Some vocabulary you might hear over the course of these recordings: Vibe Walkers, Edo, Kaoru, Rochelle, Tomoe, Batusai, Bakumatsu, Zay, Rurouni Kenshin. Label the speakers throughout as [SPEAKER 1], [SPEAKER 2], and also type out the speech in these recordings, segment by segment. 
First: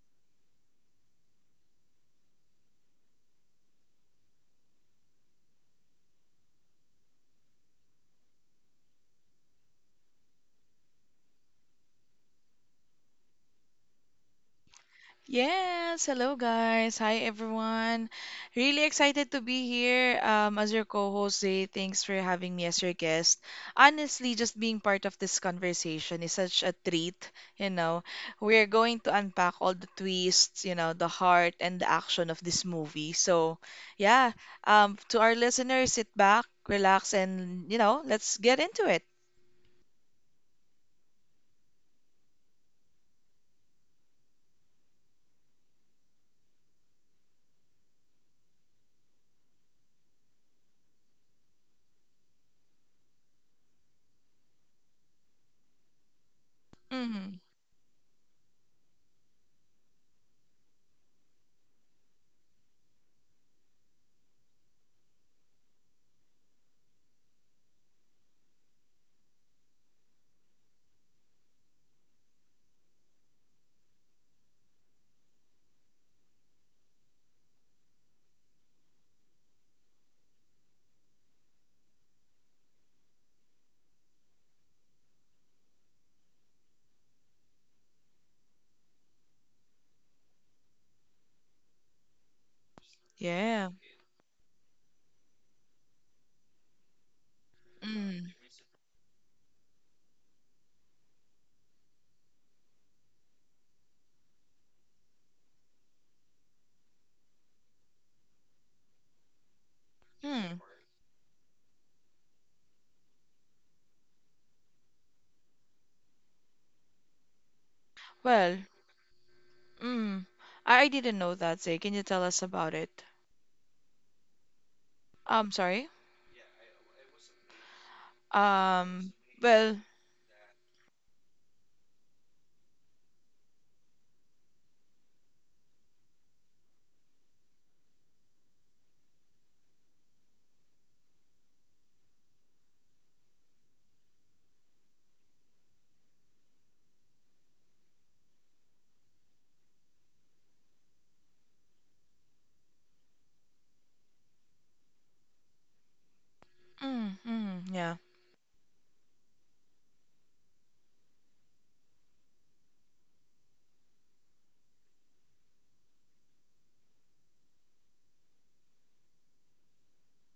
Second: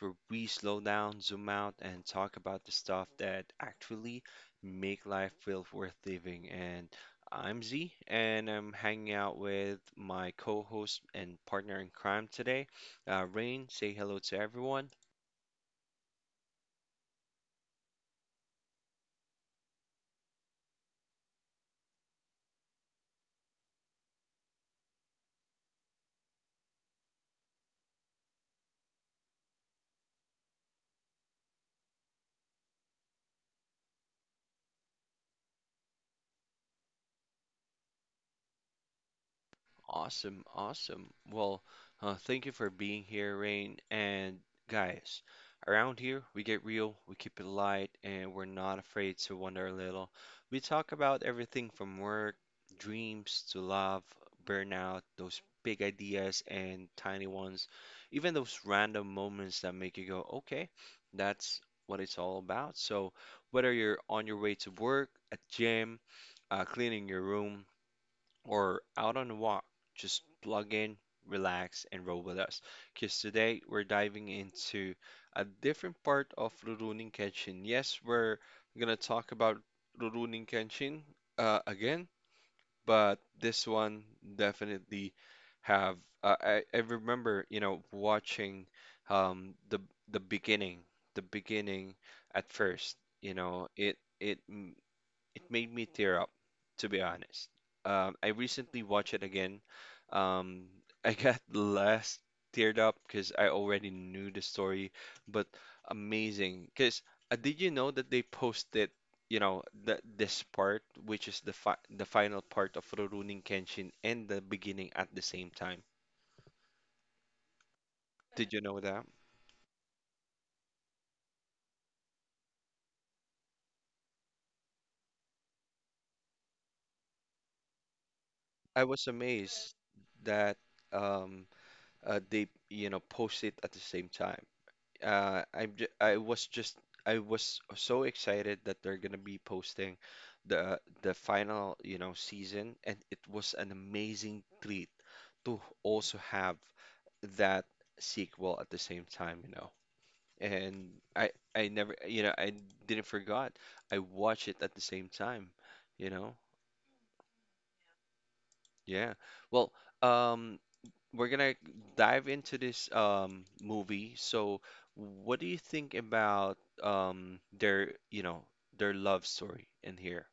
[SPEAKER 1] where we slow down, zoom out, and talk about the stuff that actually make life feel worth living. And I'm Z, and I'm hanging out with my co-host and partner in crime today, Rain. Say hello to everyone.
[SPEAKER 2] Yes, hello guys. Hi everyone. Really excited to be here as your co-host. Zay, thanks for having me as your guest. Honestly, just being part of this conversation is such a treat, you know. We're going to unpack all the twists, you know, the heart and the action of this movie. So, yeah, to our listeners, sit back, relax, and you know, let's get into it.
[SPEAKER 1] Awesome, awesome. Well, thank you for being here, Rain. And guys, around here, we get real, we keep it light, and we're not afraid to wonder a little. We talk about everything from work, dreams to love, burnout, those big ideas and tiny
[SPEAKER 2] Hmm.
[SPEAKER 1] ones, even those random moments that make you go, okay, that's what it's all about. So, whether you're on your way to work, at gym, cleaning your room, or out on a walk, just plug in, relax, and roll with us. Because today we're diving into a different part of Rurouni Kenshin. Yes, we're gonna talk about Rurouni Kenshin again, but this one definitely have I remember you know watching um, the the beginning, the beginning at first. You
[SPEAKER 2] Yeah.
[SPEAKER 1] know, it it made me tear up, to be honest.
[SPEAKER 2] Mm-hmm.
[SPEAKER 1] I recently watched it again. Um, I got less teared up because I already knew the story, but amazing. Because did you know that they posted, you know, the, this
[SPEAKER 2] Hmm.
[SPEAKER 1] part, which is the fi the final part of Rurouni Kenshin and the beginning at the same time? Did
[SPEAKER 2] Well,
[SPEAKER 1] you know that?
[SPEAKER 2] mm, I didn't know that, Zay. Can you tell us about it? Sorry.
[SPEAKER 1] I was
[SPEAKER 2] Um, well,
[SPEAKER 1] amazed that um, they, you know, post it at the same time. I was just I was so excited that they're gonna be posting the final, you know, season, and it was an amazing treat to also have that sequel at the same time, you know. And I never, you know, I didn't forgot. I watched it at the same time, you know.
[SPEAKER 2] mm, mm, yeah.
[SPEAKER 1] Yeah. Well, um, we're gonna dive into this movie. So, what do you think about their, you know, their love story in here?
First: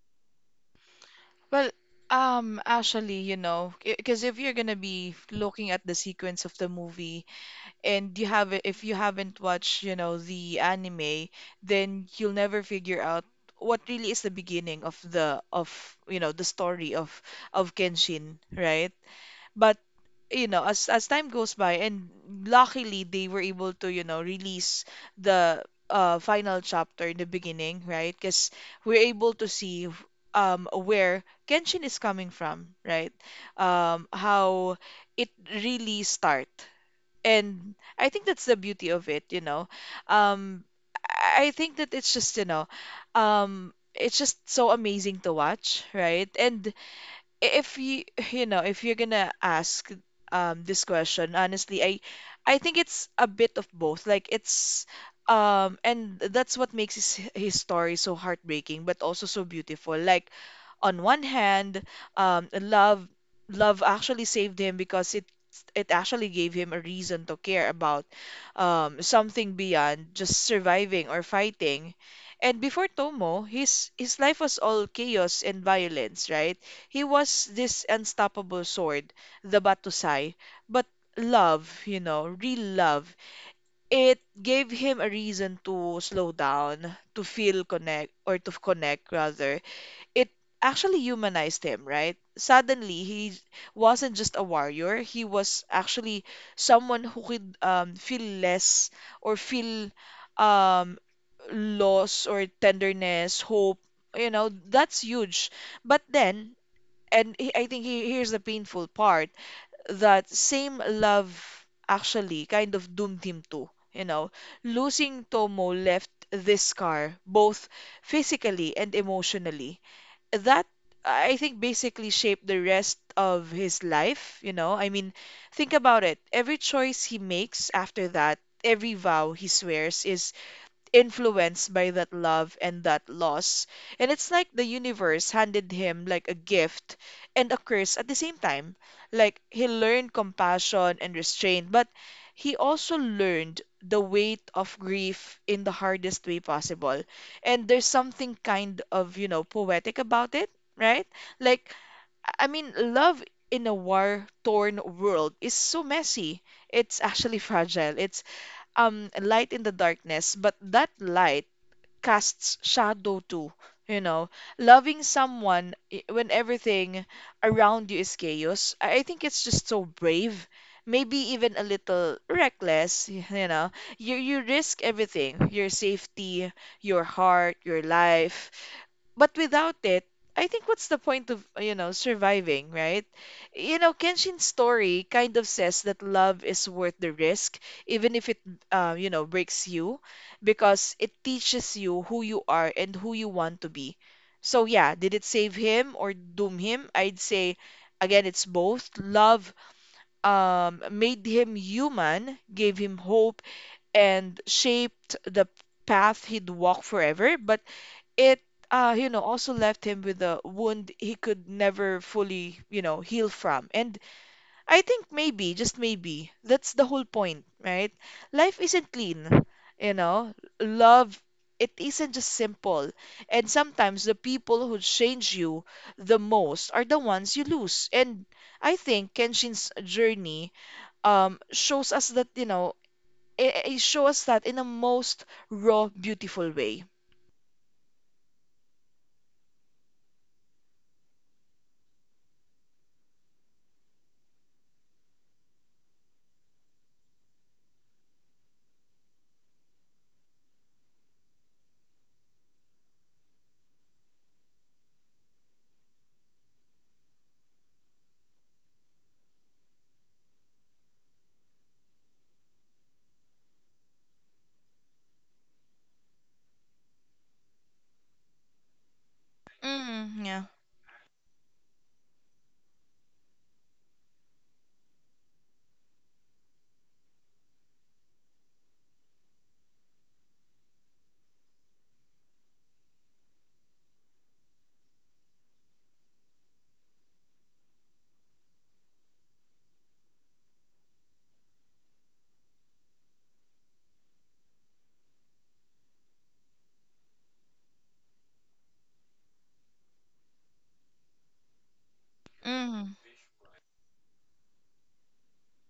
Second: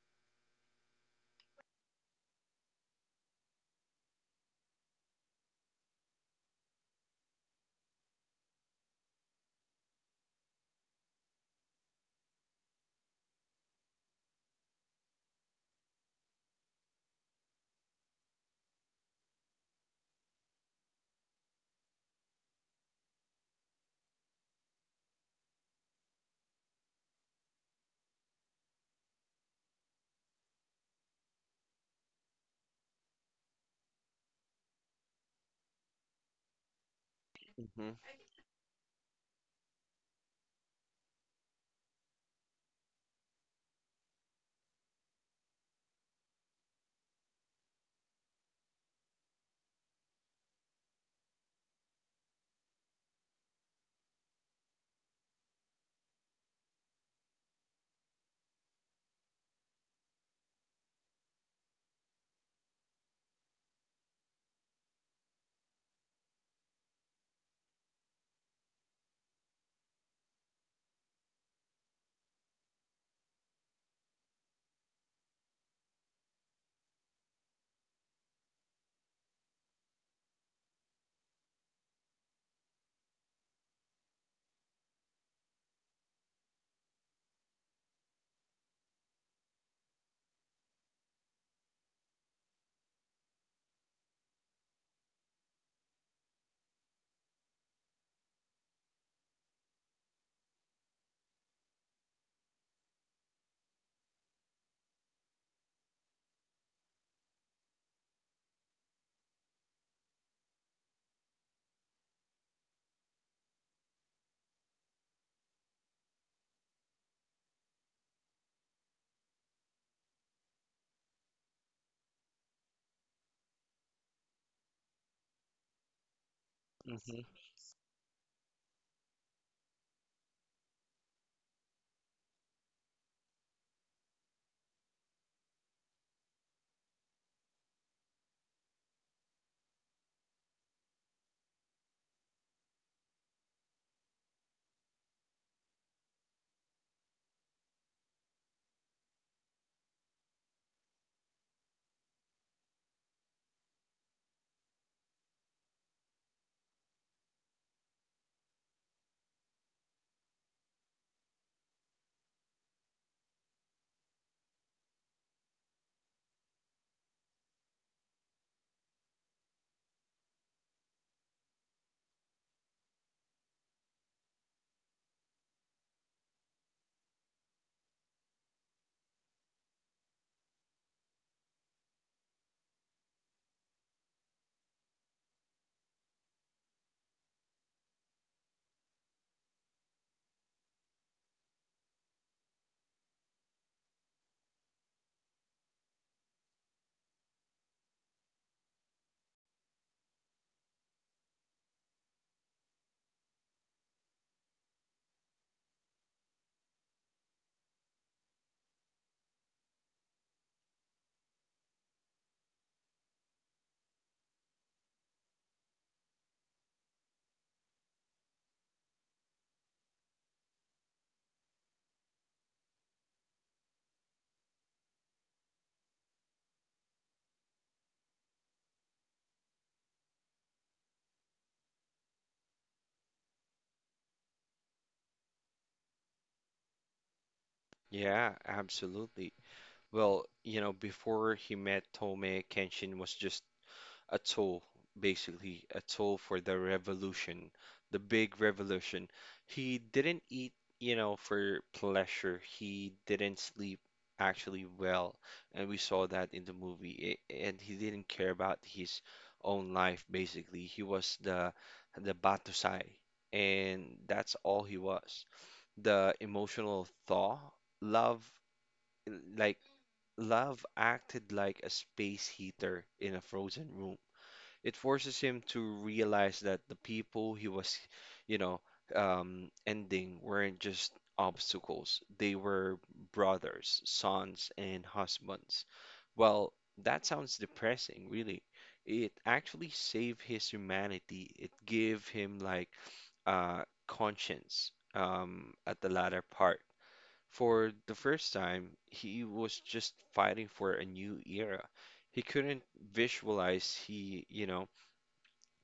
[SPEAKER 2] Well, actually, you know, because if you're gonna be looking at the sequence of the movie and you have if you haven't watched, you know, the anime, then you'll never figure out what really is the beginning of the of you know the story of Kenshin, right? But you know, as time goes by, and luckily they were able to, you know, release the final chapter in the beginning, right? Because we're able to see where Kenshin is coming from, right? How it really start, and
[SPEAKER 1] Hmm
[SPEAKER 2] I think that's the beauty of it, you know. Um, I think that it's just, you know, it's just so amazing to watch, right? And if you you know if you're gonna ask this question honestly I think it's a bit of both. Like it's um, and that's what makes his story so heartbreaking but also so beautiful. Like on one hand, um, love love actually saved him because it actually gave him a reason to care about something beyond just surviving or fighting. And before Tomo, his life was all chaos and violence, right? He was this unstoppable sword, the Batusai, but love, you know, real love, it gave him a reason to slow down, to feel connect or to connect rather. It actually humanized him, right? Suddenly, he wasn't just a warrior. He was actually someone who could feel less or feel um, loss or tenderness, hope. You know, that's huge. But then, and he- I think he, here's the painful part, that same love actually kind of doomed him too. You know, losing Tomo left this scar both physically and emotionally that I think basically shaped the rest of his life, you know? I mean, think about it. Every choice he
[SPEAKER 1] hmm
[SPEAKER 2] makes after that, every vow he swears is influenced by that love and that loss. And it's like the universe handed him like a gift and a curse at the same time. Like he learned compassion and restraint, but he also learned the weight of grief in the hardest way possible. And there's something kind of, you know, poetic about it, right? Like, I mean, love in a war-torn world is so messy. It's actually fragile. It's light in the darkness, but that light casts shadow too. You know, loving someone when everything around you is chaos, I think it's just so brave. Maybe even a little reckless, you know. You risk everything, your safety, your heart, your life, but without it, I think what's the point of, you know, surviving, right? You know, Kenshin's story kind of says that love is worth the risk, even if it, you know, breaks you, because it teaches you who you are and who you want to be. So, yeah, did it save him or doom him? I'd say, again, it's both. Love made him human, gave him hope, and shaped the path he'd walk forever. But it you know also left him with a wound he could never fully you know heal from. And I think maybe, just maybe, that's the whole point, right? Life isn't clean, you know. Love, it isn't just simple, and sometimes the people who change you the most are the ones you lose. And I think Kenshin's journey shows us that, you know, it shows us that in a most raw beautiful way.
[SPEAKER 1] Yeah, absolutely. Well, you know, before he met Tome, Kenshin was just a tool, basically, a tool for the revolution, the big revolution. He didn't eat, you know, for pleasure. He didn't sleep actually well, and we saw that in the movie. And he didn't care about his own life, basically. He was the Batusai, and that's all he was. The emotional thaw, love, like
[SPEAKER 2] Mm, yeah.
[SPEAKER 1] love acted like a space heater in a frozen room. It forces him to realize that the people he was, you know, ending weren't just obstacles. They were brothers, sons, and husbands. Well, that sounds depressing, really. It actually saved his humanity. It gave him like conscience at the latter part. For the first time, he was just fighting for a new era. He couldn't
[SPEAKER 2] Mm.
[SPEAKER 1] visualize he, you know,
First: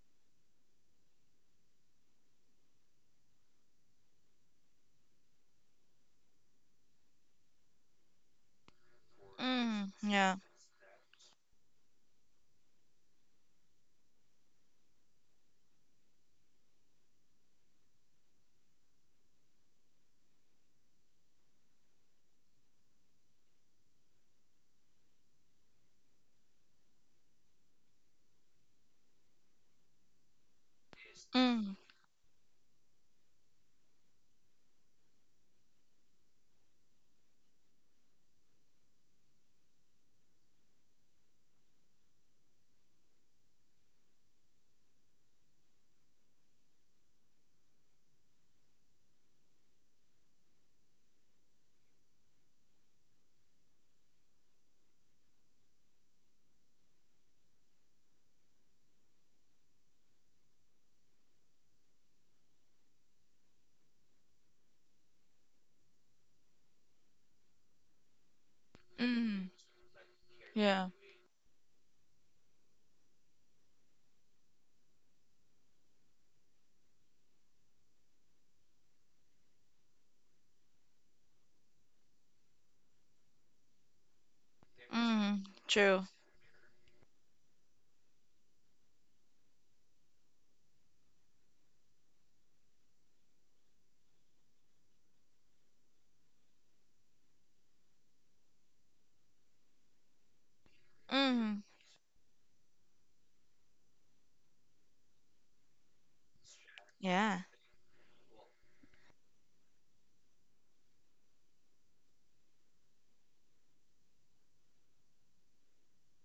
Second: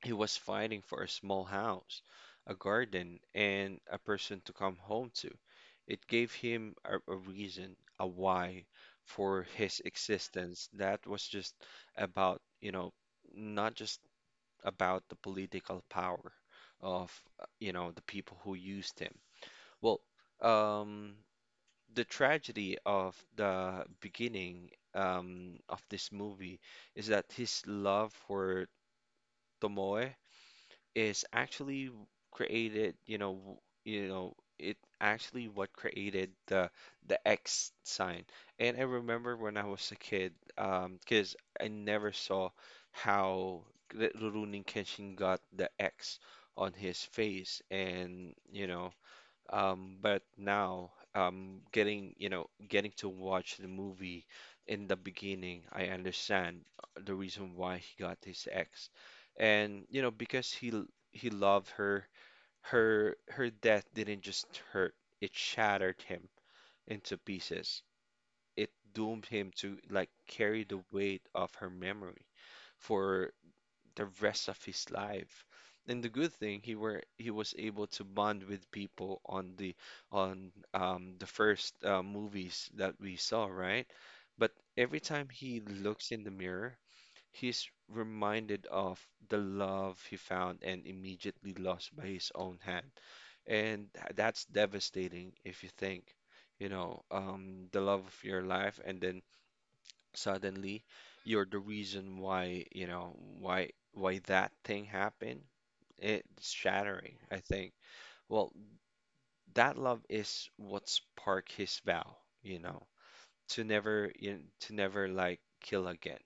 [SPEAKER 1] he was fighting for a small house, a garden, and a person to come home to. It gave him a reason, a why for his
[SPEAKER 2] Mm, yeah.
[SPEAKER 1] existence that was just about, you know, not just about the political power of, you know, the people who used him. Well, um, the tragedy of the beginning of this movie is that his love for Tomoe is
[SPEAKER 2] Mm,
[SPEAKER 1] actually created, you know, you know, it actually what created the X sign. And I remember when I was a kid, because I never saw how Rurouni Kenshin got the X on his face, and you know, but now, getting, you know, getting to watch the movie in the beginning, I understand the reason why he got his ex. And, you know, because he loved her, her death didn't just hurt, it shattered him into pieces. It doomed him
[SPEAKER 2] mm,
[SPEAKER 1] to like carry the
[SPEAKER 2] yeah.
[SPEAKER 1] weight of her memory for the rest of his life. And the good thing he was able to bond with people on the first movies that we saw, right? But every time
[SPEAKER 2] Mm,
[SPEAKER 1] he
[SPEAKER 2] true.
[SPEAKER 1] looks in the mirror, he's reminded of the love he found and immediately lost by his own hand. And that's devastating if you think, you know, the love of your life and then suddenly you're the
[SPEAKER 2] Mm,
[SPEAKER 1] reason why, you know, why that thing happened. It's shattering, I
[SPEAKER 2] yeah.
[SPEAKER 1] think. Well, that love is what sparked his vow, you know, to never, you know, to never like kill again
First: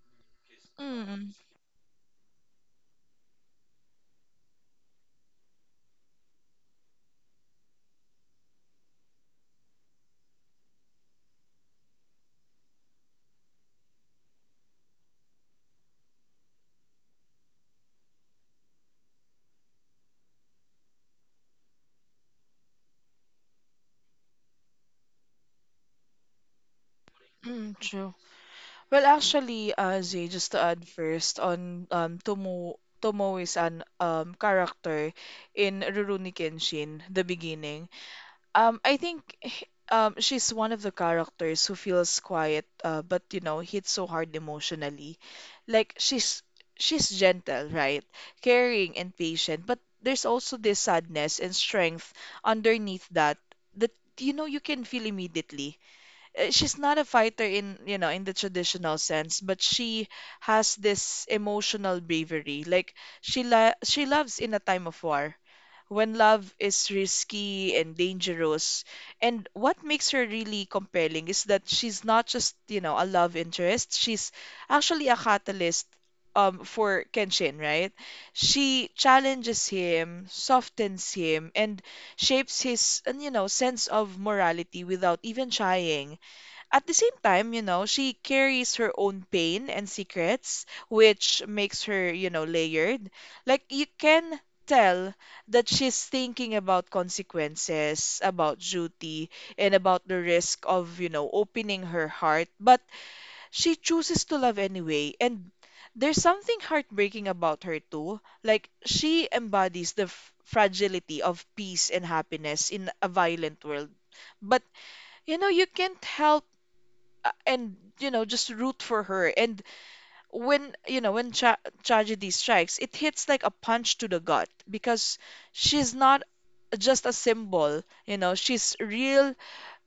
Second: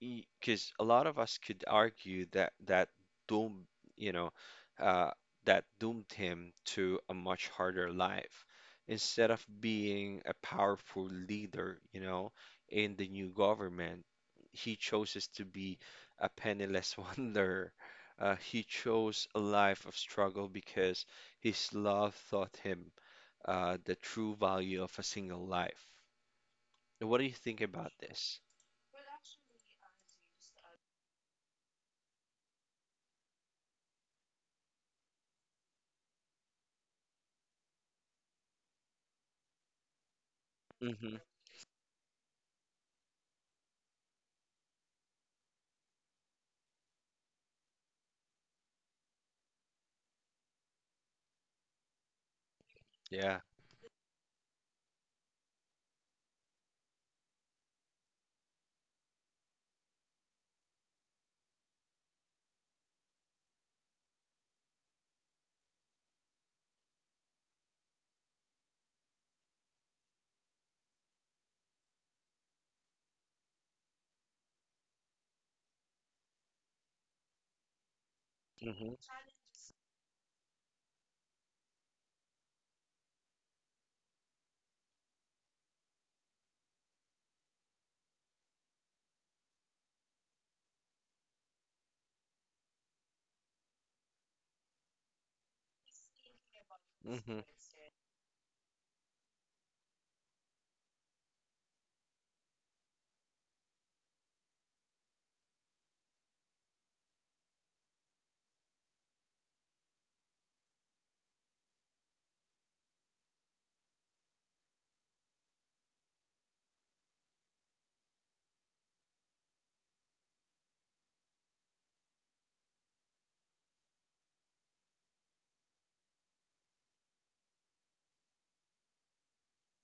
[SPEAKER 1] because a lot of
[SPEAKER 2] Mm,
[SPEAKER 1] us could argue that that doomed, you know, uh, that doomed him to a much harder life. Instead of being a powerful leader, you know, in the new government, he chooses to be a penniless wanderer. He chose a life of struggle because his love taught him the true value of a single life. What do you think
[SPEAKER 2] mm,
[SPEAKER 1] about
[SPEAKER 2] true.
[SPEAKER 1] this?
[SPEAKER 2] Well, actually, Zay, just to add first on Tomo is an character in Rurouni Kenshin, the beginning. I think she's one of the
[SPEAKER 1] Hmm
[SPEAKER 2] characters who feels quiet, but you know, hits so hard emotionally. Like she's gentle, right? Caring and patient, but there's also this sadness and strength underneath that
[SPEAKER 1] Yeah.
[SPEAKER 2] that you know you can feel immediately. She's not a fighter in you know in the traditional sense, but she has this emotional bravery. Like she loves in a time of war when love is risky and dangerous. And what makes her really compelling is that she's not just, you know, a love interest. She's actually a catalyst for Kenshin, right? She challenges him, softens him, and shapes his, you know, sense of morality without even trying. At the same time, you know, she carries her own pain and secrets, which makes her, you know, layered. Like you can tell that she's thinking about
[SPEAKER 1] hmm
[SPEAKER 2] consequences, about duty, and about the risk of, you know, opening her heart, but she chooses to love anyway. And there's something heartbreaking about her too. Like she embodies the fragility of peace and happiness in a violent world. But you know, you can't help and you know just root for her. And when you know when tragedy strikes, it hits like a punch to the gut because she's not just a symbol. You know, she's real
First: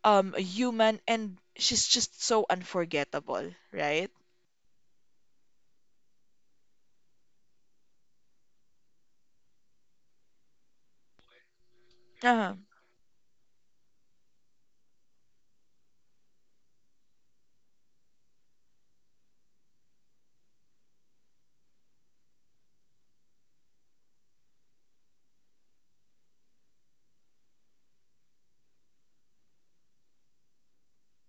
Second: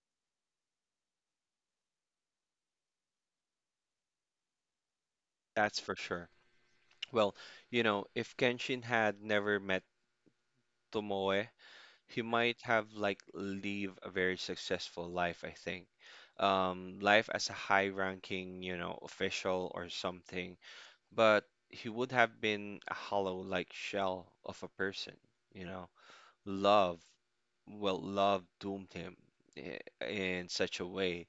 [SPEAKER 2] human, and she's just so unforgettable, right?
[SPEAKER 1] That's for sure. Well, you know, if Kenshin had never met Tomoe, he
[SPEAKER 2] Uh-huh.
[SPEAKER 1] might have like live a very successful life, I think. Life as a high-ranking, you know, official or something, but he would have been a hollow like shell of a person, you know. Love, well, love doomed him i- in such a way.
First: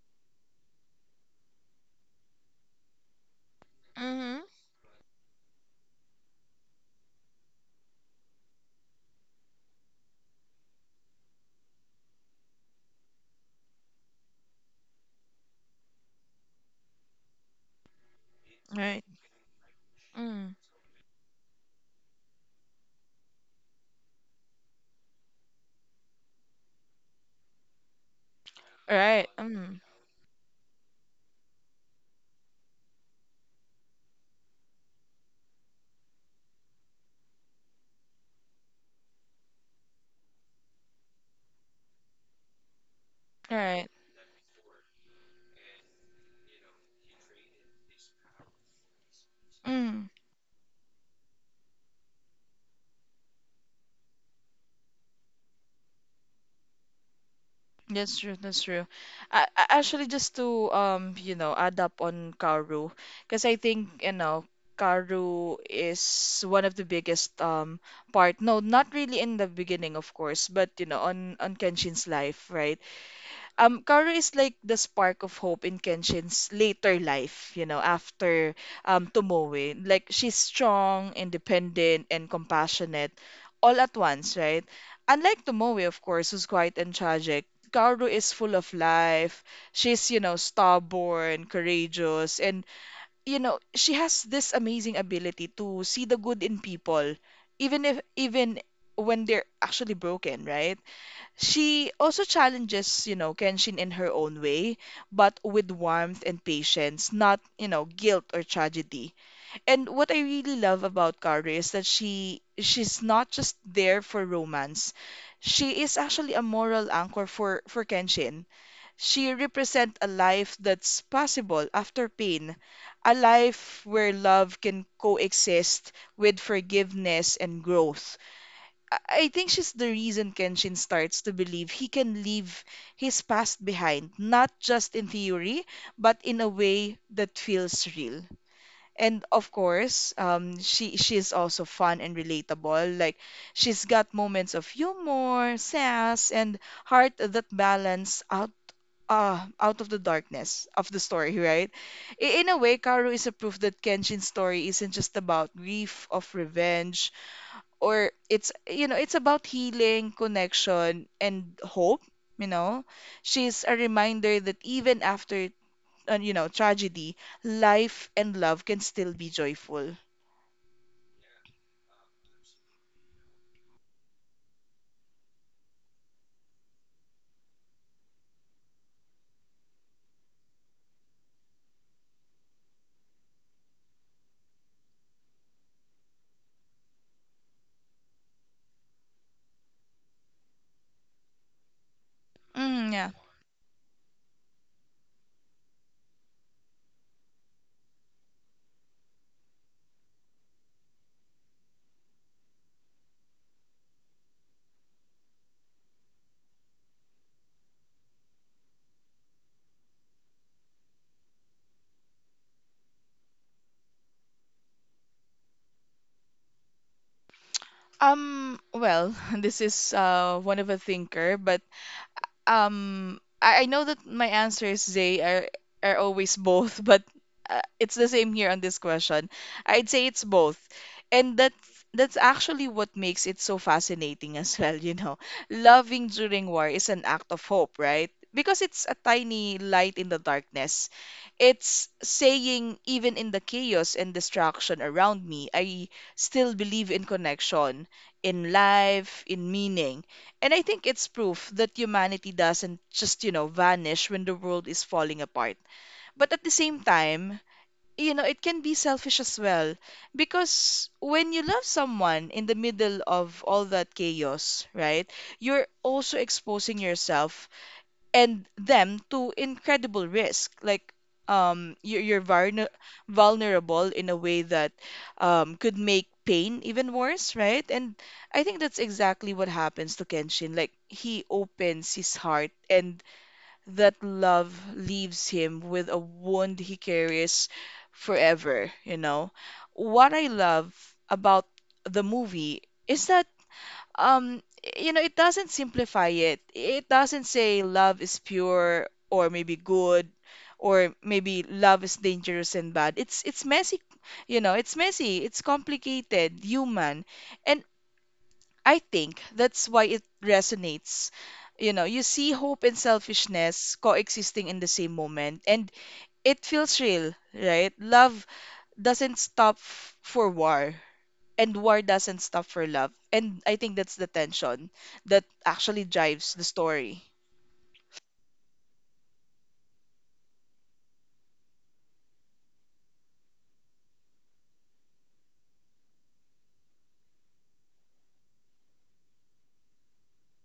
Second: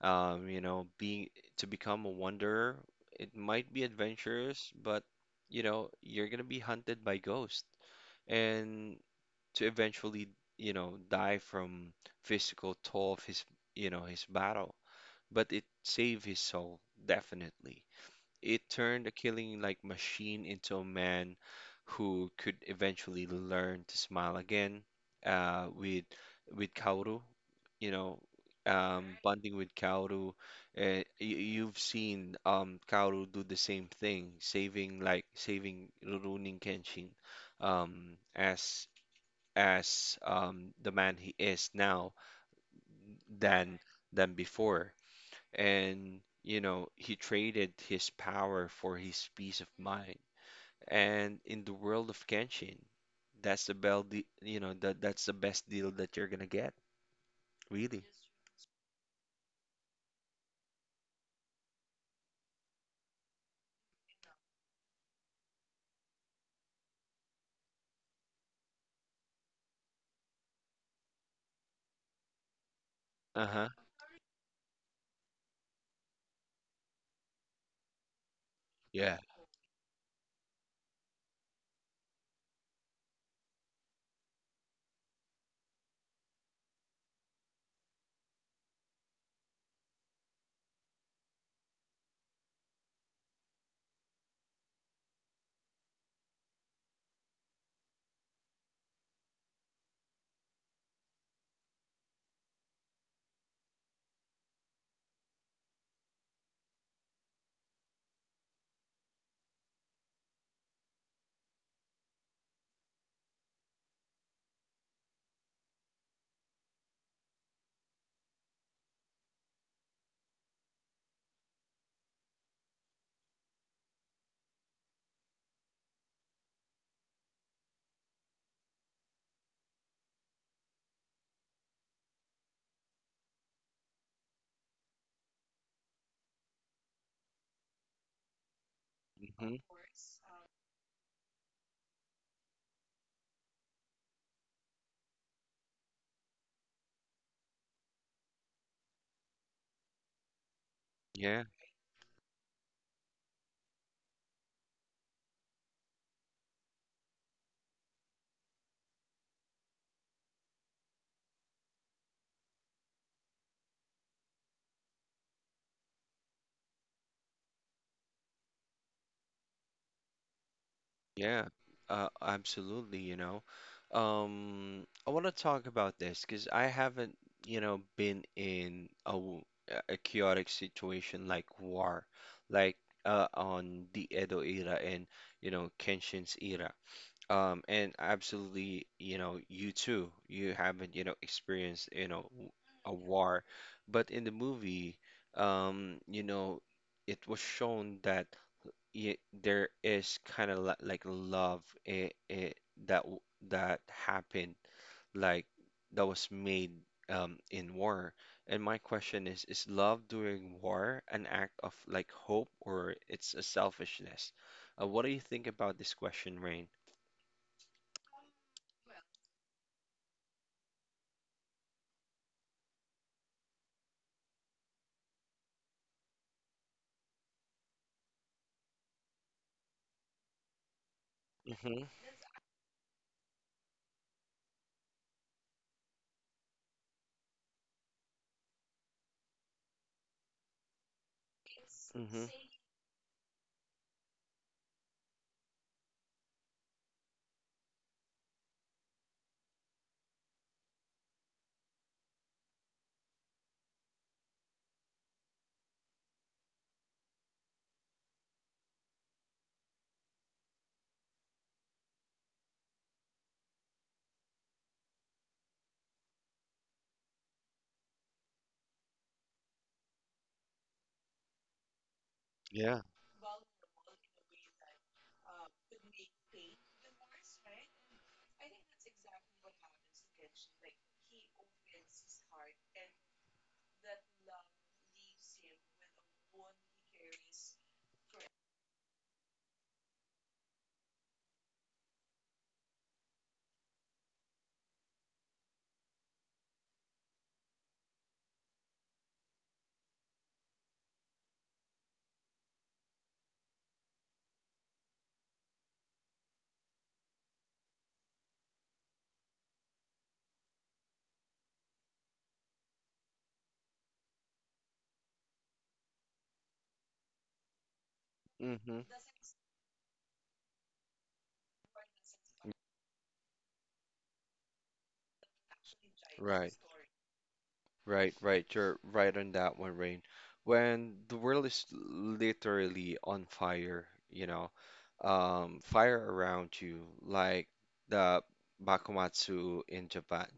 [SPEAKER 1] You know, being to become a wanderer, it might be
[SPEAKER 2] Mm-hmm.
[SPEAKER 1] adventurous, but you know, you're gonna be hunted by ghosts and to eventually, you know, die from physical toll of his, you know, his battle. But it saved his soul, definitely. It
[SPEAKER 2] Right.
[SPEAKER 1] turned a killing like machine
[SPEAKER 2] Mm.
[SPEAKER 1] into a man who could eventually learn to smile again uh, with with Kaoru, you know,
[SPEAKER 2] Right.
[SPEAKER 1] bonding with
[SPEAKER 2] Mm.
[SPEAKER 1] Kaoru. You, you've seen Kaoru do the same thing, saving like saving Rurouni Kenshin as the man he is now than
[SPEAKER 2] Right.
[SPEAKER 1] than before, and you know he traded his power for his peace of
[SPEAKER 2] Mm.
[SPEAKER 1] mind, and in the world of Kenshin that's the bell de you know that that's the best deal that you're gonna get, really.
[SPEAKER 2] That's true, that's true. I actually just to you know add up on Karu, because I think you know Karu is one of the biggest part. No, not really in the beginning, of course, but you know on Kenshin's life, right?
[SPEAKER 1] Uh-huh.
[SPEAKER 2] Kaoru is like the spark of hope in Kenshin's later life, you know, after
[SPEAKER 1] Yeah.
[SPEAKER 2] Tomoe. Like, she's strong, independent, and compassionate all at once, right? Unlike Tomoe, of course, who's quiet and tragic, Kaoru is full of life. She's, you know, stubborn, courageous, and, you know, she has this amazing ability to see the good in people, even if, even when they're actually broken, right? She also challenges, you know, Kenshin in her own way, but with warmth and patience, not, you know, guilt or tragedy. And what I really love about Kaoru is that she's not just there for romance. She is actually a moral anchor for Kenshin. She represents a life that's possible after pain, a life where love can coexist with forgiveness and growth. I think she's the reason Kenshin starts to believe he can leave his past behind, not just in theory, but in a way that feels real. And of
[SPEAKER 1] hmm
[SPEAKER 2] course, she is also fun and relatable. Like she's got moments of humor, sass, and heart that balance out out of the darkness of the story,
[SPEAKER 1] yeah.
[SPEAKER 2] right? In a way, Karu is a proof that Kenshin's story isn't just about grief of revenge, or it's you know it's about healing, connection, and hope. You know, she's a reminder that even after you know tragedy, life and love can still be joyful.
[SPEAKER 1] Yeah, absolutely, you know, I want to talk about this because I haven't you know been in a a chaotic situation like war, like on the Edo era and you know Kenshin's era. And absolutely, you know, you too, you haven't, you know, experienced, you know,
[SPEAKER 2] Mm,
[SPEAKER 1] a
[SPEAKER 2] yeah.
[SPEAKER 1] war. But in the movie, you know, it was shown that y there is kind of like love it, it, that that happened, like that was made in war. And my question is love during war an act of like hope or it's a selfishness? What do you think about this question, Rain?
[SPEAKER 2] Um, well, this is one of a thinker, but um, I know that my answers, Zay, are always both, but it's the same here on this question. I'd say it's both, and that's actually what makes it so fascinating as well. You know, loving during war is an act of hope, right? Because it's a tiny light in the darkness. It's
[SPEAKER 1] Mm-hmm.
[SPEAKER 2] saying, even in the chaos and distraction around me, I still believe in connection, in life, in meaning. And I think it's proof that humanity doesn't just, you know, vanish when the world is falling apart. But at the same time, you know, it can be selfish as well. Because when you love someone in the middle of all that chaos, right, you're also exposing yourself and them to incredible risk. Like you're
[SPEAKER 1] Yeah.
[SPEAKER 2] vulnerable in a way that could make pain even worse, right? And I think that's exactly what happens to Kenshin. Like he opens his heart, and that love leaves him with a wound he carries forever. You know, what I love about the movie is that um you know it doesn't simplify it it doesn't say love is pure or maybe good or maybe love is dangerous and bad it's messy you know it's messy it's complicated human and I think that's why it resonates you know you see hope and selfishness coexisting in the same moment and it feels real right love
[SPEAKER 1] Mm-hmm.
[SPEAKER 2] doesn't stop for war, and war doesn't stop for love. And I think that's the tension that actually drives the
[SPEAKER 1] Right.
[SPEAKER 2] story.
[SPEAKER 1] Right, right. You're right on that one, Rain. When the world is literally on fire, you know, fire around you, like the Bakumatsu in Japan.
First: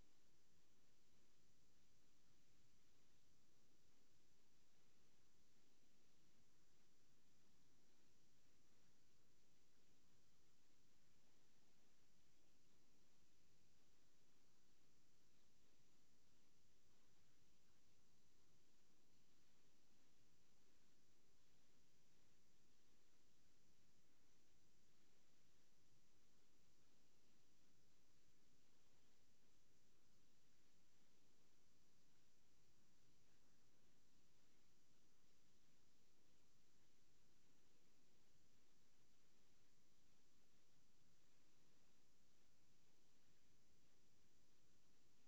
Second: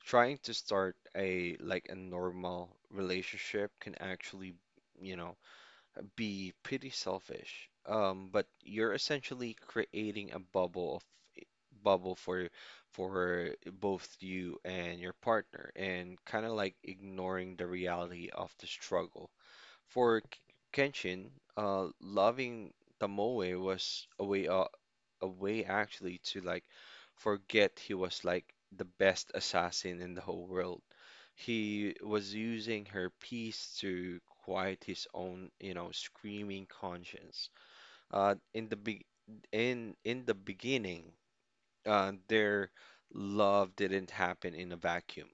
[SPEAKER 1] Trying to start a like a normal relationship can actually, you know, be pretty selfish. But you're essentially creating a bubble for for both you and your partner and kind of like ignoring the reality of the struggle. For Kenshin, loving Tomoe was a way actually to like forget he was like the best assassin in the whole world. He was using her peace to quiet his own, you know, screaming conscience. In the be in the beginning, their love didn't happen in a vacuum.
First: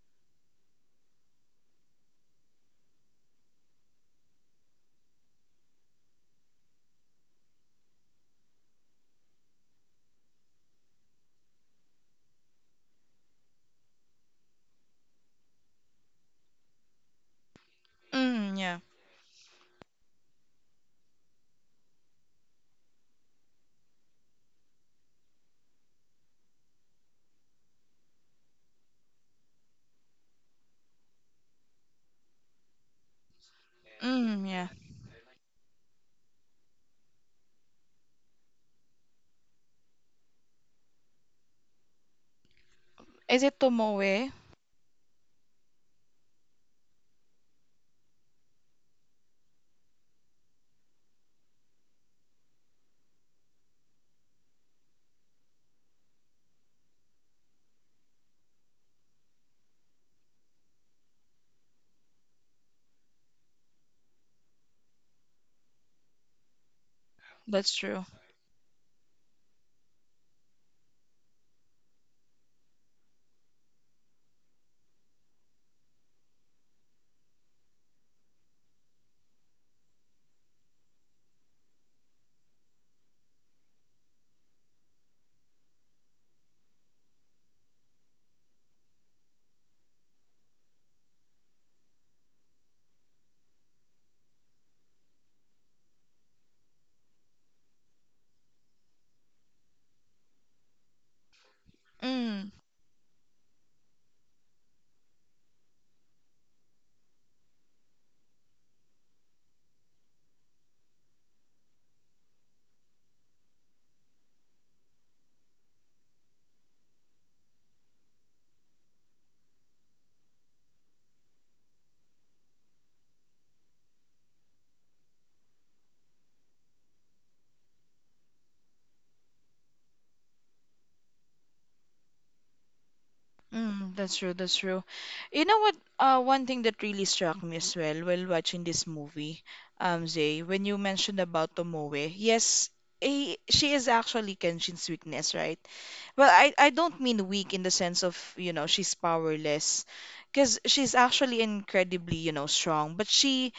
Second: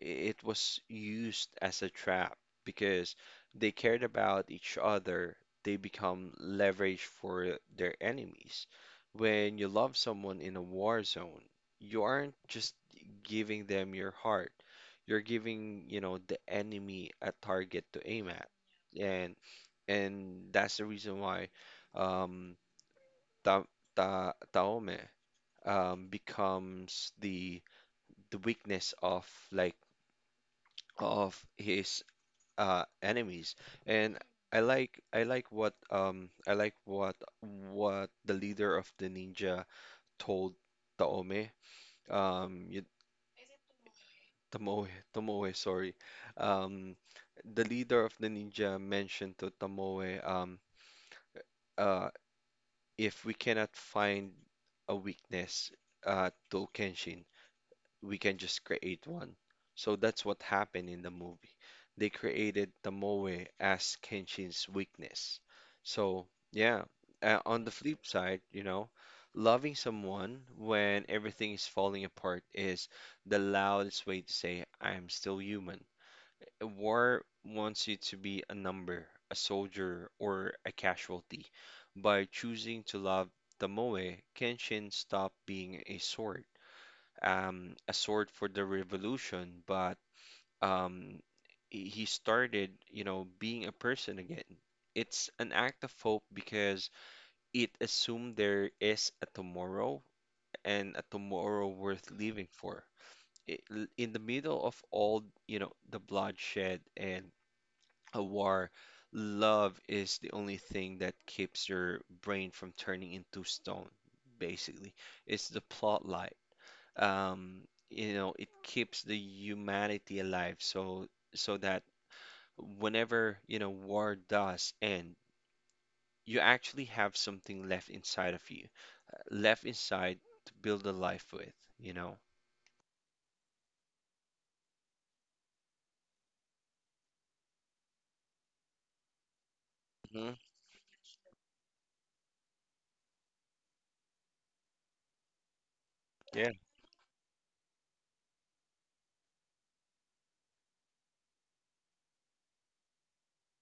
[SPEAKER 1] I- It was used as a trap because they cared about each other. They become leverage for their enemies. When you love someone in a war zone, you aren't just giving them your heart. You're giving, you know, the enemy a target to aim at.
[SPEAKER 2] Mm, yeah.
[SPEAKER 1] And and that's the reason why um, Ta Ta Taome becomes the weakness of like of his enemies. And
[SPEAKER 2] Mm, yeah.
[SPEAKER 1] I like what the leader of the ninja told Taome um y-
[SPEAKER 2] Is it Tomoe?
[SPEAKER 1] Tomoe, Tomoe, sorry, um the leader of the ninja mentioned to Tomoe uh if we cannot find a weakness to Kenshin we can just create one. So that's what happened in the movie. They created Tomoe as Kenshin's weakness. So, yeah, on the
[SPEAKER 2] That's
[SPEAKER 1] flip
[SPEAKER 2] true.
[SPEAKER 1] side, you know, loving someone when everything is falling apart is the loudest way to say, I'm still human. War wants you to be a number, a soldier, or a casualty. By choosing to love Tomoe, Kenshin stopped being a sword for the revolution, but um, he started, you know, being a person again. It's an act of hope because it assumed there is a tomorrow and a tomorrow worth living
[SPEAKER 2] Mm,
[SPEAKER 1] for. In the middle of all, you know, the bloodshed and a war, love is the only thing that keeps your brain from turning into stone, basically. It's the plot line um, you know, it keeps the humanity alive so that whenever, you know, war does end, you actually have something left inside of you, left inside to build a life with, you know.
[SPEAKER 2] mm, that's true, that's true. You know what? One thing that really struck me as well while watching this movie,
[SPEAKER 1] Hmm.
[SPEAKER 2] Zay, when you mentioned about Tomoe, yes, she is actually Kenshin's weakness, right? Well,
[SPEAKER 1] Yeah,
[SPEAKER 2] I don't mean weak in the sense of, you know, she's powerless because she's actually incredibly, you know, strong, but she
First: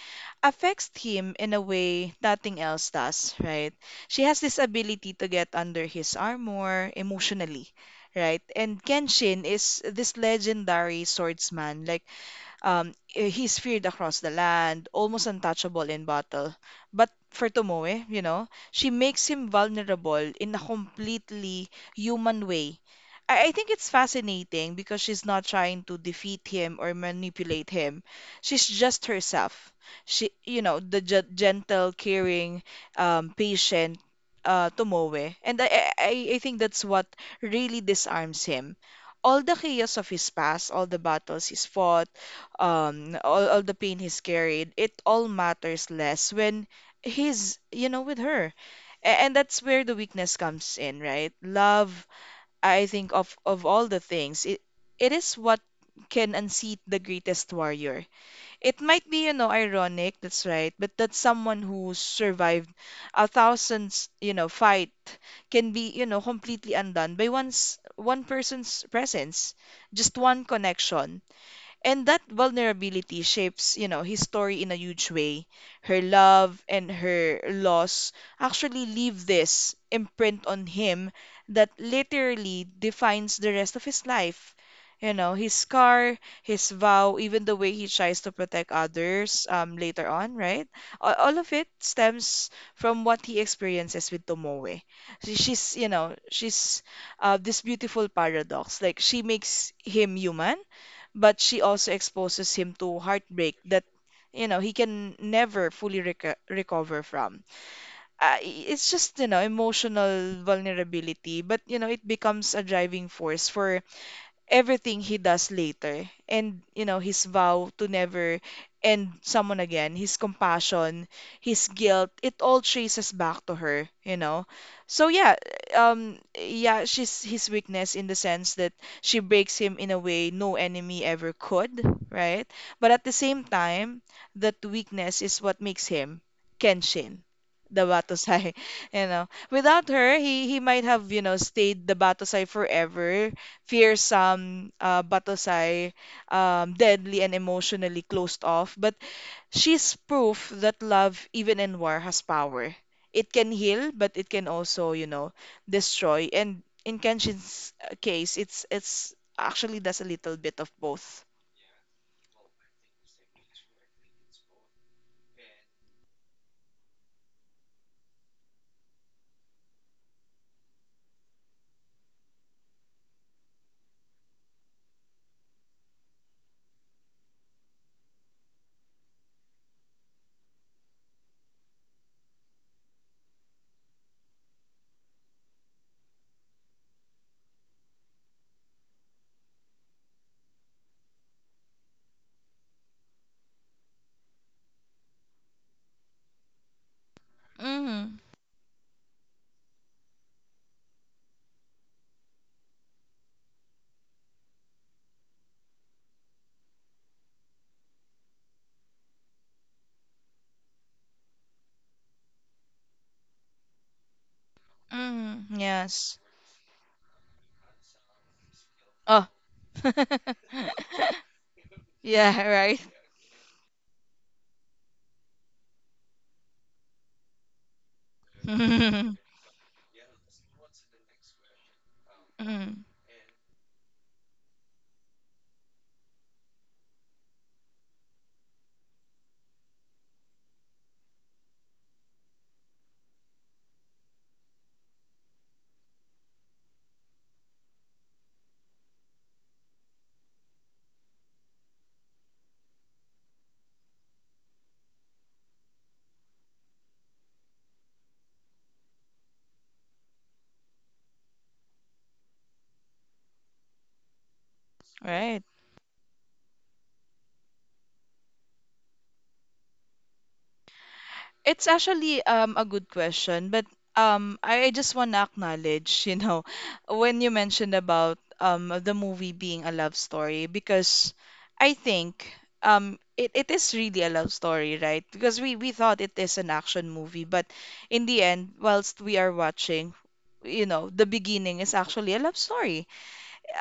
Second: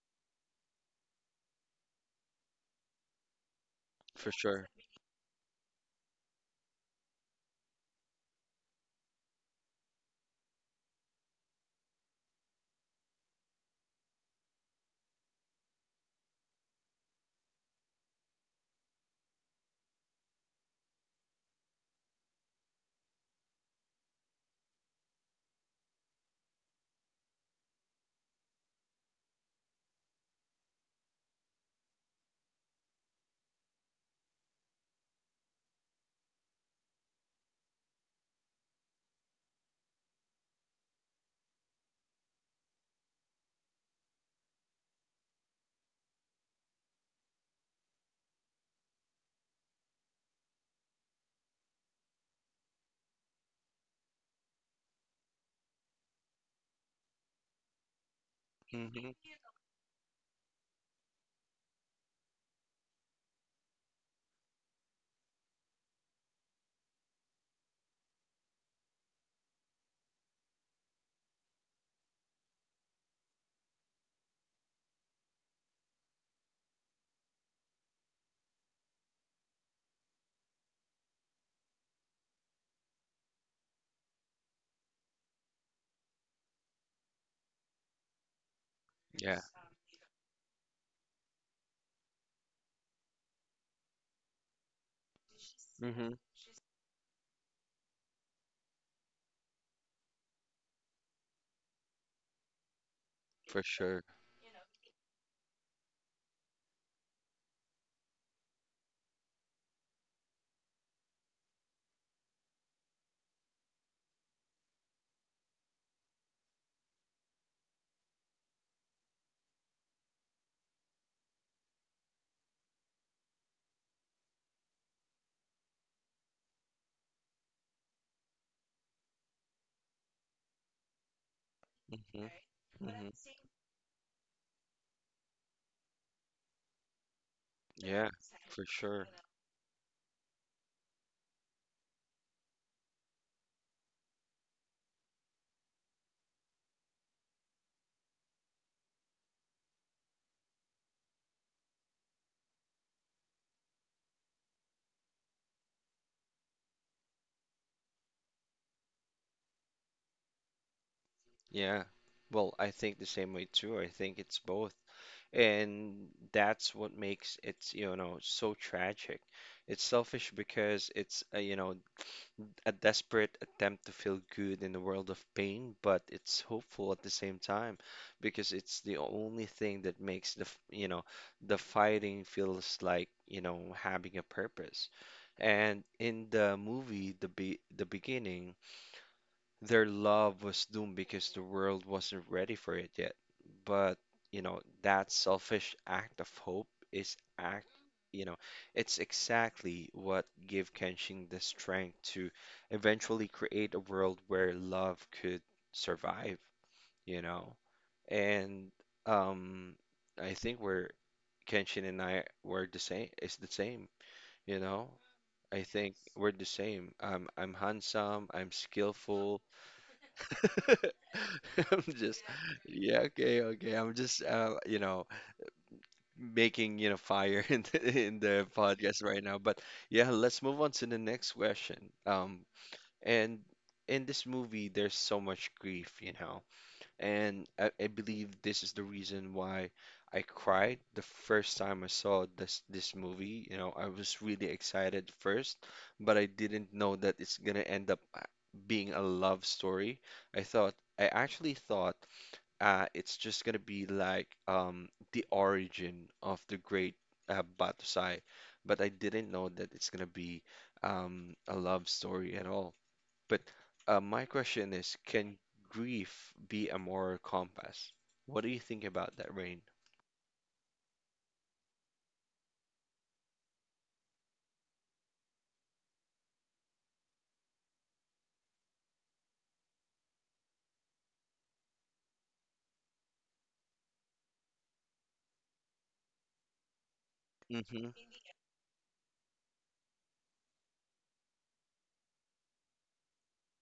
[SPEAKER 2] affects him in a way nothing else does, right? She
[SPEAKER 1] for
[SPEAKER 2] has this
[SPEAKER 1] sure.
[SPEAKER 2] ability to get under his armor emotionally, right? And Kenshin is this legendary swordsman, like he's feared across the land, almost untouchable in battle. But for Tomoe, you know, she makes him vulnerable in a completely human way. I think it's fascinating because she's not trying to defeat him or manipulate him. She's just herself. She, you know, the gentle, caring, patient Tomoe. And I think that's what really disarms him. All the chaos of his past, all the battles he's fought, all the pain he's carried, it all matters less when he's, you know, with her. And that's where the weakness comes in, right? Love, I think, of all the things, it is what can unseat the greatest warrior. It might
[SPEAKER 1] Hmm.
[SPEAKER 2] be, you know, ironic, that's right, but that someone who survived a thousand, you know, fight can be, you know, completely undone by one person's presence, just one connection. And that vulnerability shapes, you know, his story in a huge way. Her love and her loss actually leave this imprint on him that literally defines the rest of his life. You know, his scar, his vow, even the way he tries to protect
[SPEAKER 1] Yeah.
[SPEAKER 2] others later on, right? All of it stems from what he experiences with Tomoe. She's, you
[SPEAKER 1] Hmm.
[SPEAKER 2] know, she's this beautiful paradox. Like, she makes him human, but she also exposes him to heartbreak
[SPEAKER 1] For
[SPEAKER 2] that,
[SPEAKER 1] sure.
[SPEAKER 2] you know, he can never fully recover from. It's just, you know, emotional vulnerability, but you know it becomes a driving force for everything he does later. And you know his vow to never end someone again, his compassion, his guilt, it all traces back to her, you know. So yeah, yeah, she's his weakness in the sense that she breaks him in a way no enemy ever could,
[SPEAKER 1] Hmm.
[SPEAKER 2] right? But at the
[SPEAKER 1] Hmm.
[SPEAKER 2] same time, that weakness is what makes him Kenshin the
[SPEAKER 1] Yeah,
[SPEAKER 2] Batosai.
[SPEAKER 1] for
[SPEAKER 2] You
[SPEAKER 1] sure.
[SPEAKER 2] know, without her, he might have, you know, stayed the Batosai forever, fearsome, batosai, deadly, and emotionally closed off. But she's proof that love, even in war, has power. It can heal, but it can also, you know, destroy. And in Kenshin's case, it's actually does a little bit of both.
[SPEAKER 1] Yeah. Well, I think the same way too. I think it's both. And that's what makes it, you know, so tragic. It's selfish because it's, you know, a desperate attempt to feel good in a world of pain, but it's hopeful at the same time because it's the only thing that makes you know, the fighting feels like, you know, having a purpose. And in the movie, the beginning their love was doomed because the world wasn't ready for it yet. But, you know, that selfish act of hope is act,
[SPEAKER 2] Mm-hmm.
[SPEAKER 1] you know, it's exactly what gave Kenshin the strength to eventually create a world where love could survive, you know. And um I think we're Kenshin and I were the same, it's the same, you know.
[SPEAKER 2] Mm-hmm.
[SPEAKER 1] I think
[SPEAKER 2] Yes.
[SPEAKER 1] we're the same. I'm handsome, I'm
[SPEAKER 2] Oh.
[SPEAKER 1] skillful, I'm just,
[SPEAKER 2] Yeah, right.
[SPEAKER 1] yeah, okay, okay. I'm just, you know, making, you know, fire in the podcast right now. But yeah, let's move on to the next question. Um,
[SPEAKER 2] Mm-hmm.
[SPEAKER 1] and in this movie, there's so much grief, you know, and I believe this is the reason why I cried the first time I saw this movie. You know, I was really excited first, but I didn't know that it's gonna end up being a love story. I actually thought it's just gonna be like the origin of the great Batusai, but I didn't know that it's gonna be a love story at all. But my question is, can
[SPEAKER 2] Right.
[SPEAKER 1] grief be a moral compass? What do you think about that, Rain?
[SPEAKER 2] It's actually a good question, but I just want to acknowledge, you know, when you mentioned about the movie being a love story, because I think it, it is really a love story, right? Because we thought it is an action movie, but
[SPEAKER 1] Mm-hmm.
[SPEAKER 2] in the end, whilst we are watching, you know, the beginning is actually a love story.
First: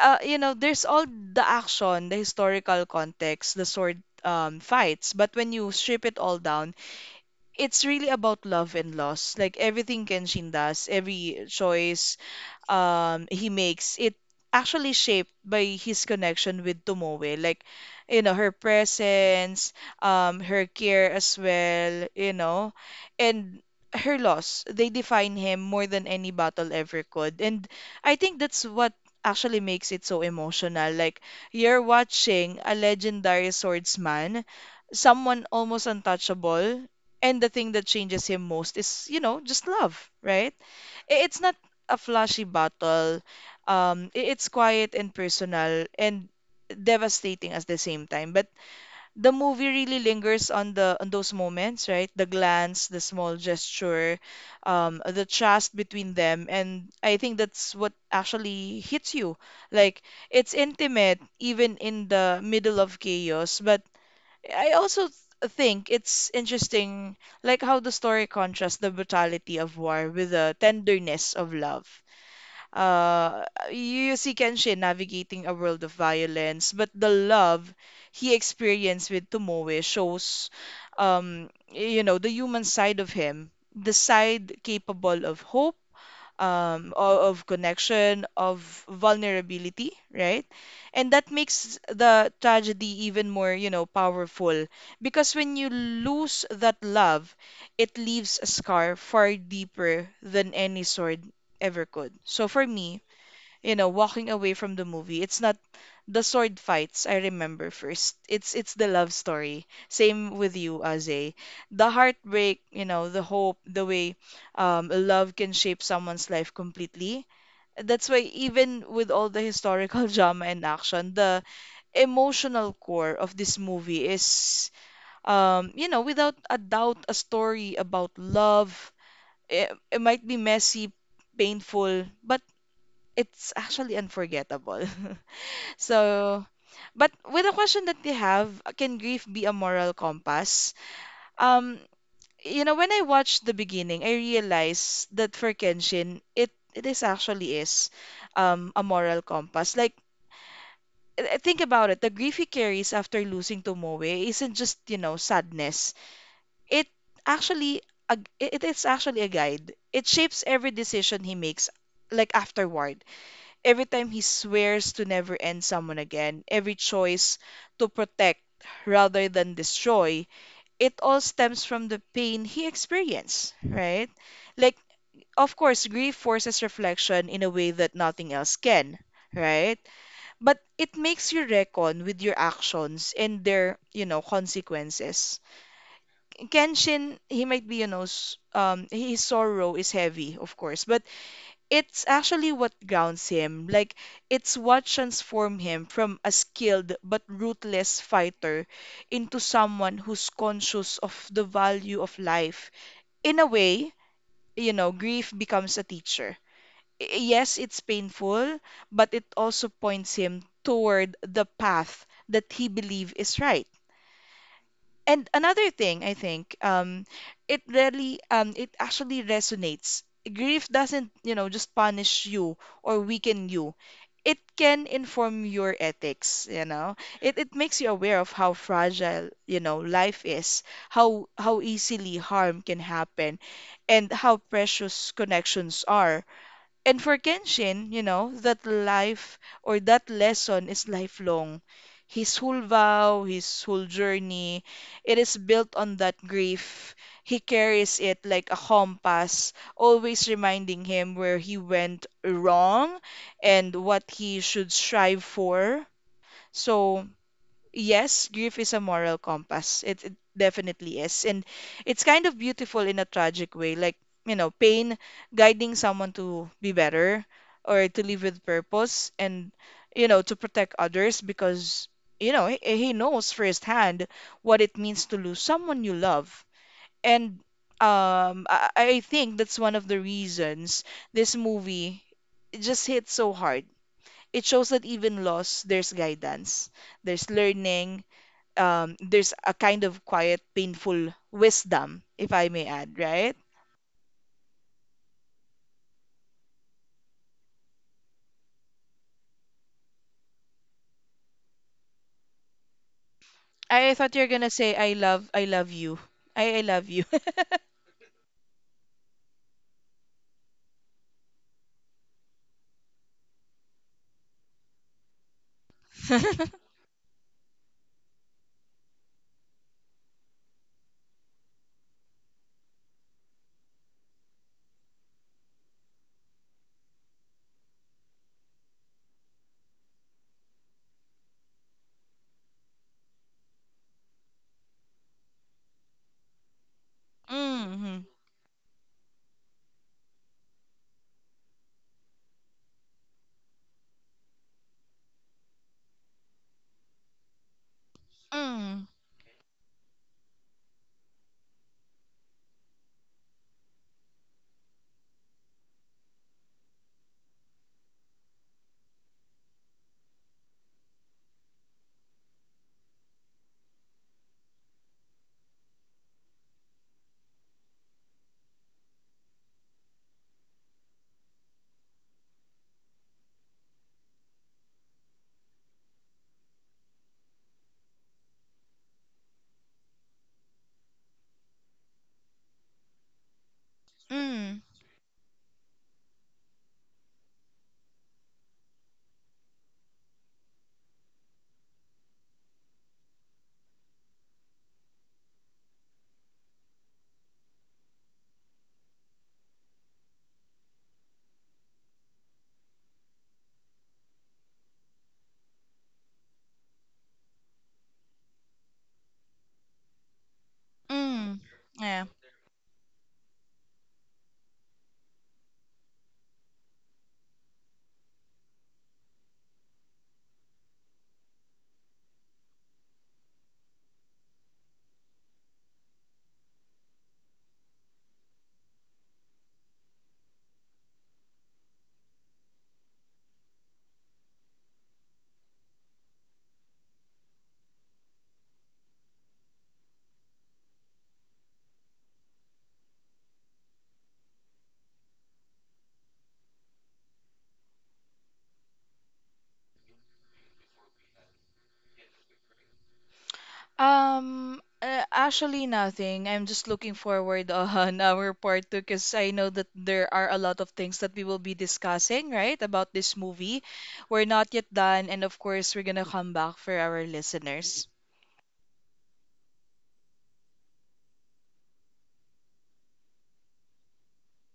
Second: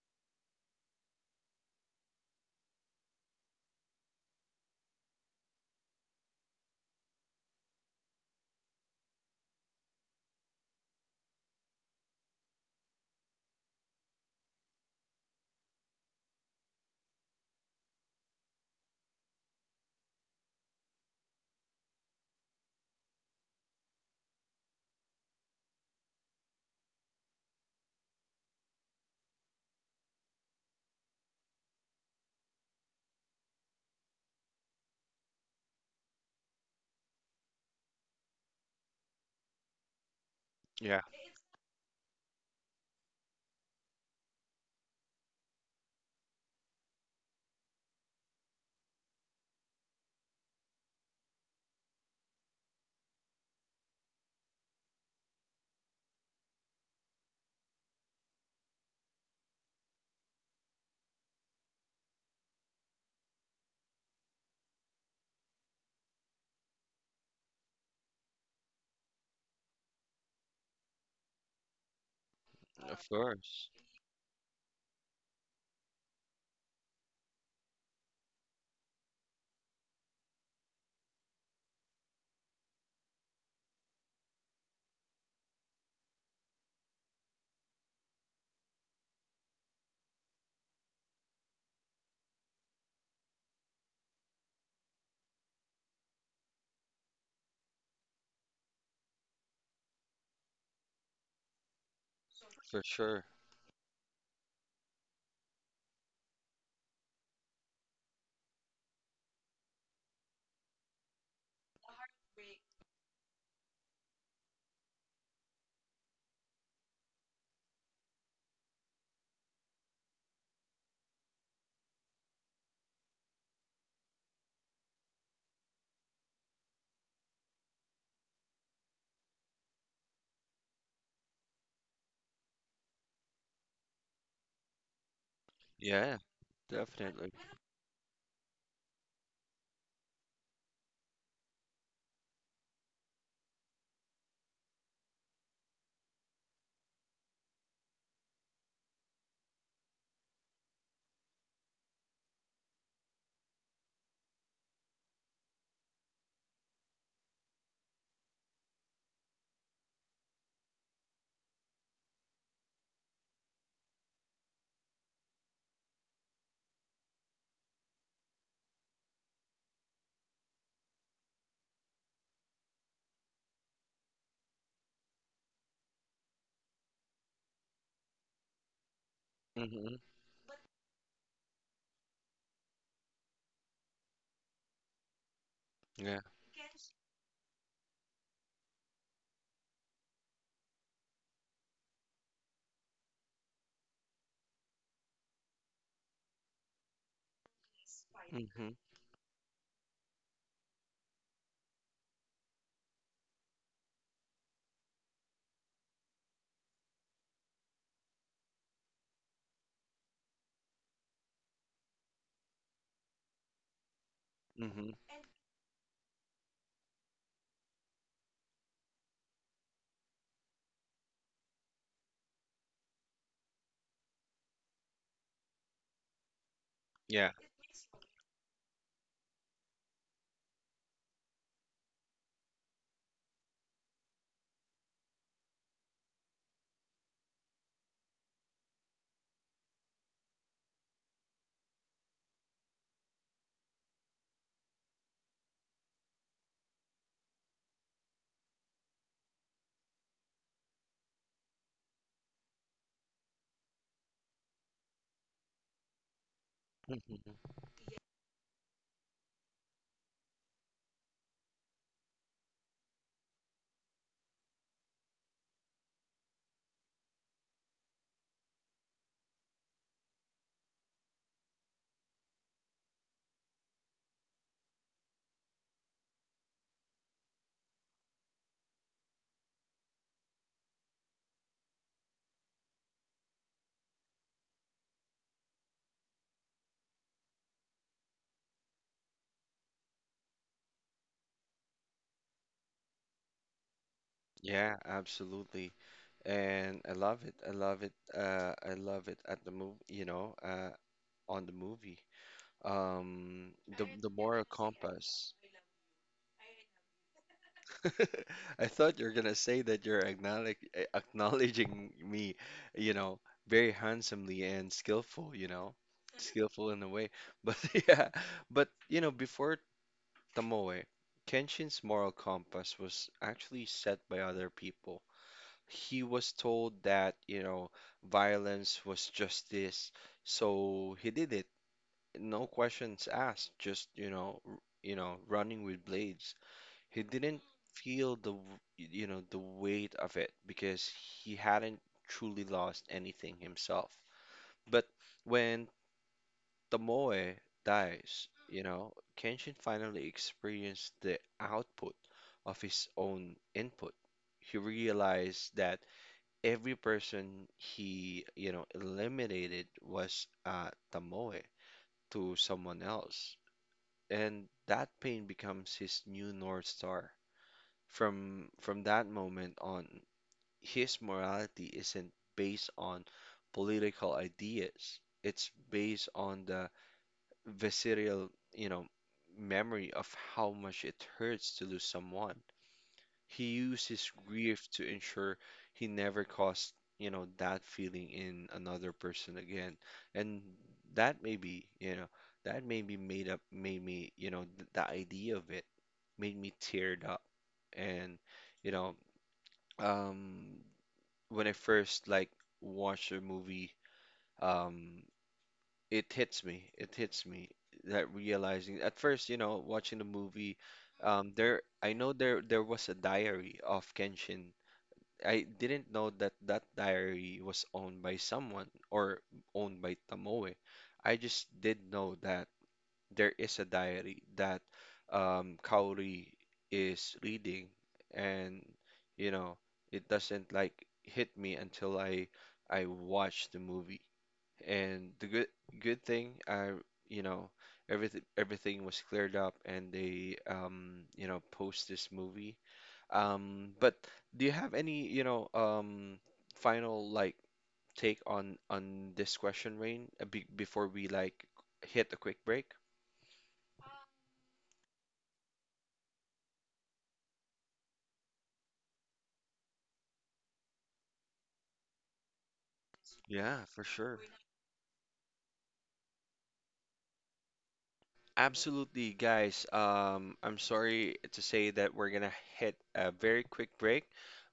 [SPEAKER 2] You know, there's all the action, the historical context, the sword fights, but when you strip it all down, it's really about love and loss. Like everything Kenshin does, every choice, he makes it actually shaped by his connection with Tomoe. Like, you know, her presence, her care as well, you know, and her loss. They define him more than any battle ever could. And I think that's what actually makes it so emotional. Like, you're watching a legendary swordsman, someone almost untouchable, and the thing that changes him most is, you know, just love, right?
[SPEAKER 1] Yeah,
[SPEAKER 2] It's not a flashy battle. It's quiet and personal and devastating at the same time. But the movie really lingers on the on those moments, right? The glance, the small gesture, the trust between them, and I think that's what actually hits you. Like, it's intimate even in the middle of chaos. But I also think it's interesting, like how the story contrasts the brutality of war with the tenderness of love.
[SPEAKER 1] of
[SPEAKER 2] Uh,
[SPEAKER 1] course,
[SPEAKER 2] you you see Kenshin navigating a world of violence, but the love he experienced with Tomoe shows, you know, the human side of him, the side capable of hope of connection, of vulnerability, right? And that makes the tragedy even more, you know, powerful, because when you lose that love, it leaves a scar far deeper than any sword ever could. So for
[SPEAKER 1] for
[SPEAKER 2] me,
[SPEAKER 1] sure.
[SPEAKER 2] you know, walking away from the movie, it's not the sword fights I remember first. It's the love story. Same with you, Aze. The heartbreak, you know, the hope, the way love can shape someone's life completely. That's why even with all the historical drama and action, the emotional core of this movie is, you know, without a doubt, a story about love. It might be messy, painful, but it's actually unforgettable.
[SPEAKER 1] Yeah,
[SPEAKER 2] So, but
[SPEAKER 1] definitely.
[SPEAKER 2] with the question that you have, can grief be a moral compass? Um, you know, when I watched the beginning, I realized that for Kenshin, it is actually is a moral compass. Like, I think about it, the grief he carries after losing Tomoe isn't just, you know, sadness. It actually a, it is actually a guide. It shapes every decision he makes, like afterward. Every time he swears to never end someone again, every choice to protect rather than destroy, it all stems from the pain he experienced, right? Like, of course, grief forces reflection in a way that nothing else can, right?
[SPEAKER 1] Mm-hmm.
[SPEAKER 2] But it makes you reckon with your actions and their, you know, consequences.
[SPEAKER 1] Yeah.
[SPEAKER 2] Kenshin, he might be, you know, his sorrow is heavy, of course, but it's actually what grounds him. Like, it's what transformed him from a skilled but ruthless fighter
[SPEAKER 1] Mm-hmm.
[SPEAKER 2] into someone who's conscious of the value of life. In a way, you know, grief becomes a teacher. Yes, it's painful, but it also points him toward the path that he believes is right.
[SPEAKER 1] Mm-hmm.
[SPEAKER 2] And another thing I think it really it actually resonates. Grief doesn't, you know, just punish you or weaken you. It can inform your ethics, you know.
[SPEAKER 1] Yeah.
[SPEAKER 2] It makes you aware of how fragile, you know, life is, how easily harm can happen, and how precious connections are. And for Kenshin, you know, that life or that lesson is lifelong. His whole vow, his whole journey, it is built on that grief. He carries it like a compass, always reminding him where he went wrong and what he should strive for. So,
[SPEAKER 1] Hmm.
[SPEAKER 2] yes, grief is a moral compass. It definitely is. And it's kind of beautiful in a tragic way, like, you know, pain guiding someone to be better or to live with purpose and, you know, to protect others because, you know, he knows firsthand what it means to lose someone you love. And I think that's one of the reasons this movie it just hits so hard. It shows that even loss, there's guidance, there's learning there's a kind of quiet, painful wisdom, if I may add, right?
[SPEAKER 1] Yeah, absolutely. And I love it. I love it. I love it at the move. You know, on the movie. Um, the
[SPEAKER 2] I
[SPEAKER 1] the
[SPEAKER 2] thought you're
[SPEAKER 1] moral
[SPEAKER 2] gonna say,
[SPEAKER 1] compass.
[SPEAKER 2] I love you. I love you.
[SPEAKER 1] I thought you're gonna say that you're acknowledging me, you know, very handsomely and skillful, you know, skillful in a way. But yeah, but you know, before Tomoe, Kenshin's moral compass was actually set by other people. He was told that, you know, violence was just this. So he did it. No questions asked, just, you know, you know, running with blades. He didn't
[SPEAKER 2] Mm-hmm.
[SPEAKER 1] feel you know, the weight of it because he hadn't truly lost anything himself. But when Tomoe dies, you
[SPEAKER 2] Mm,
[SPEAKER 1] know, Kenshin finally experienced the output of his own input. He realized that every person he, you know, eliminated was Tamoe to someone else. And that pain becomes his new North Star. From that moment on, his morality isn't based on political ideas. It's based on the visceral, you know, memory of how much it hurts to lose someone. He used his
[SPEAKER 2] mm,
[SPEAKER 1] grief to ensure he never caused, you know, that feeling in another person again. And that maybe, you know, that maybe made up made me, you know, th the idea of it made me teared up. And, you know, um when I first like watched a movie, um it hits me. It hits me that realizing at first, you know, watching the movie
[SPEAKER 2] mm,
[SPEAKER 1] there, I
[SPEAKER 2] yeah.
[SPEAKER 1] know there was a diary of Kenshin. I didn't know that that diary was owned by someone or owned by Tamoe. I just did know that there is a diary that Kaori is reading, and you know, it doesn't like hit me until I watch the movie. And the good thing, I you know, everything was cleared up, and they you know, post this movie but do you have any, you know, final like take on this question, Rain, be before we like hit a quick break?
[SPEAKER 2] Actually nothing. I'm just looking forward on our part two, because I know that there are a lot of things that we will be discussing, right, about this movie.
[SPEAKER 1] Yeah, for sure.
[SPEAKER 2] We're not yet done, and of course, we're gonna come back for our listeners.
[SPEAKER 1] Absolutely, guys. I'm sorry to say that we're gonna hit a very quick break,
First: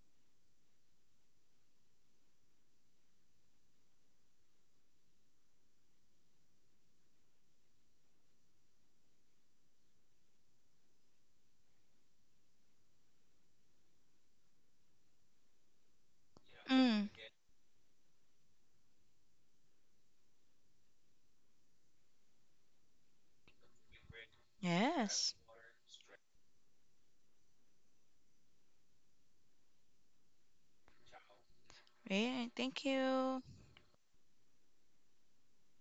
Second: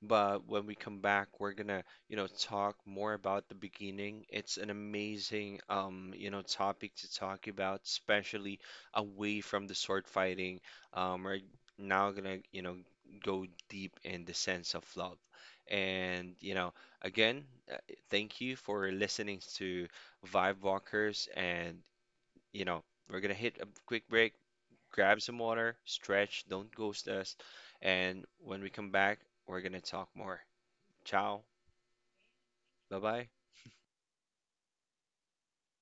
[SPEAKER 1] but when we come back, we're gonna, you know, talk more about the beginning. It's an amazing, you know, topic to talk about, especially away from the sword fighting. We're now gonna, you know, go deep in the sense of love. And, you know,
[SPEAKER 2] Mm.
[SPEAKER 1] again, uh, thank you for listening to Vibe Walkers and you know, we're gonna hit a quick break, grab
[SPEAKER 2] Yes.
[SPEAKER 1] some water, stretch, don't ghost us, and when we come back, we're gonna talk more. Ciao,
[SPEAKER 2] Yeah, thank
[SPEAKER 1] bye bye.
[SPEAKER 2] you.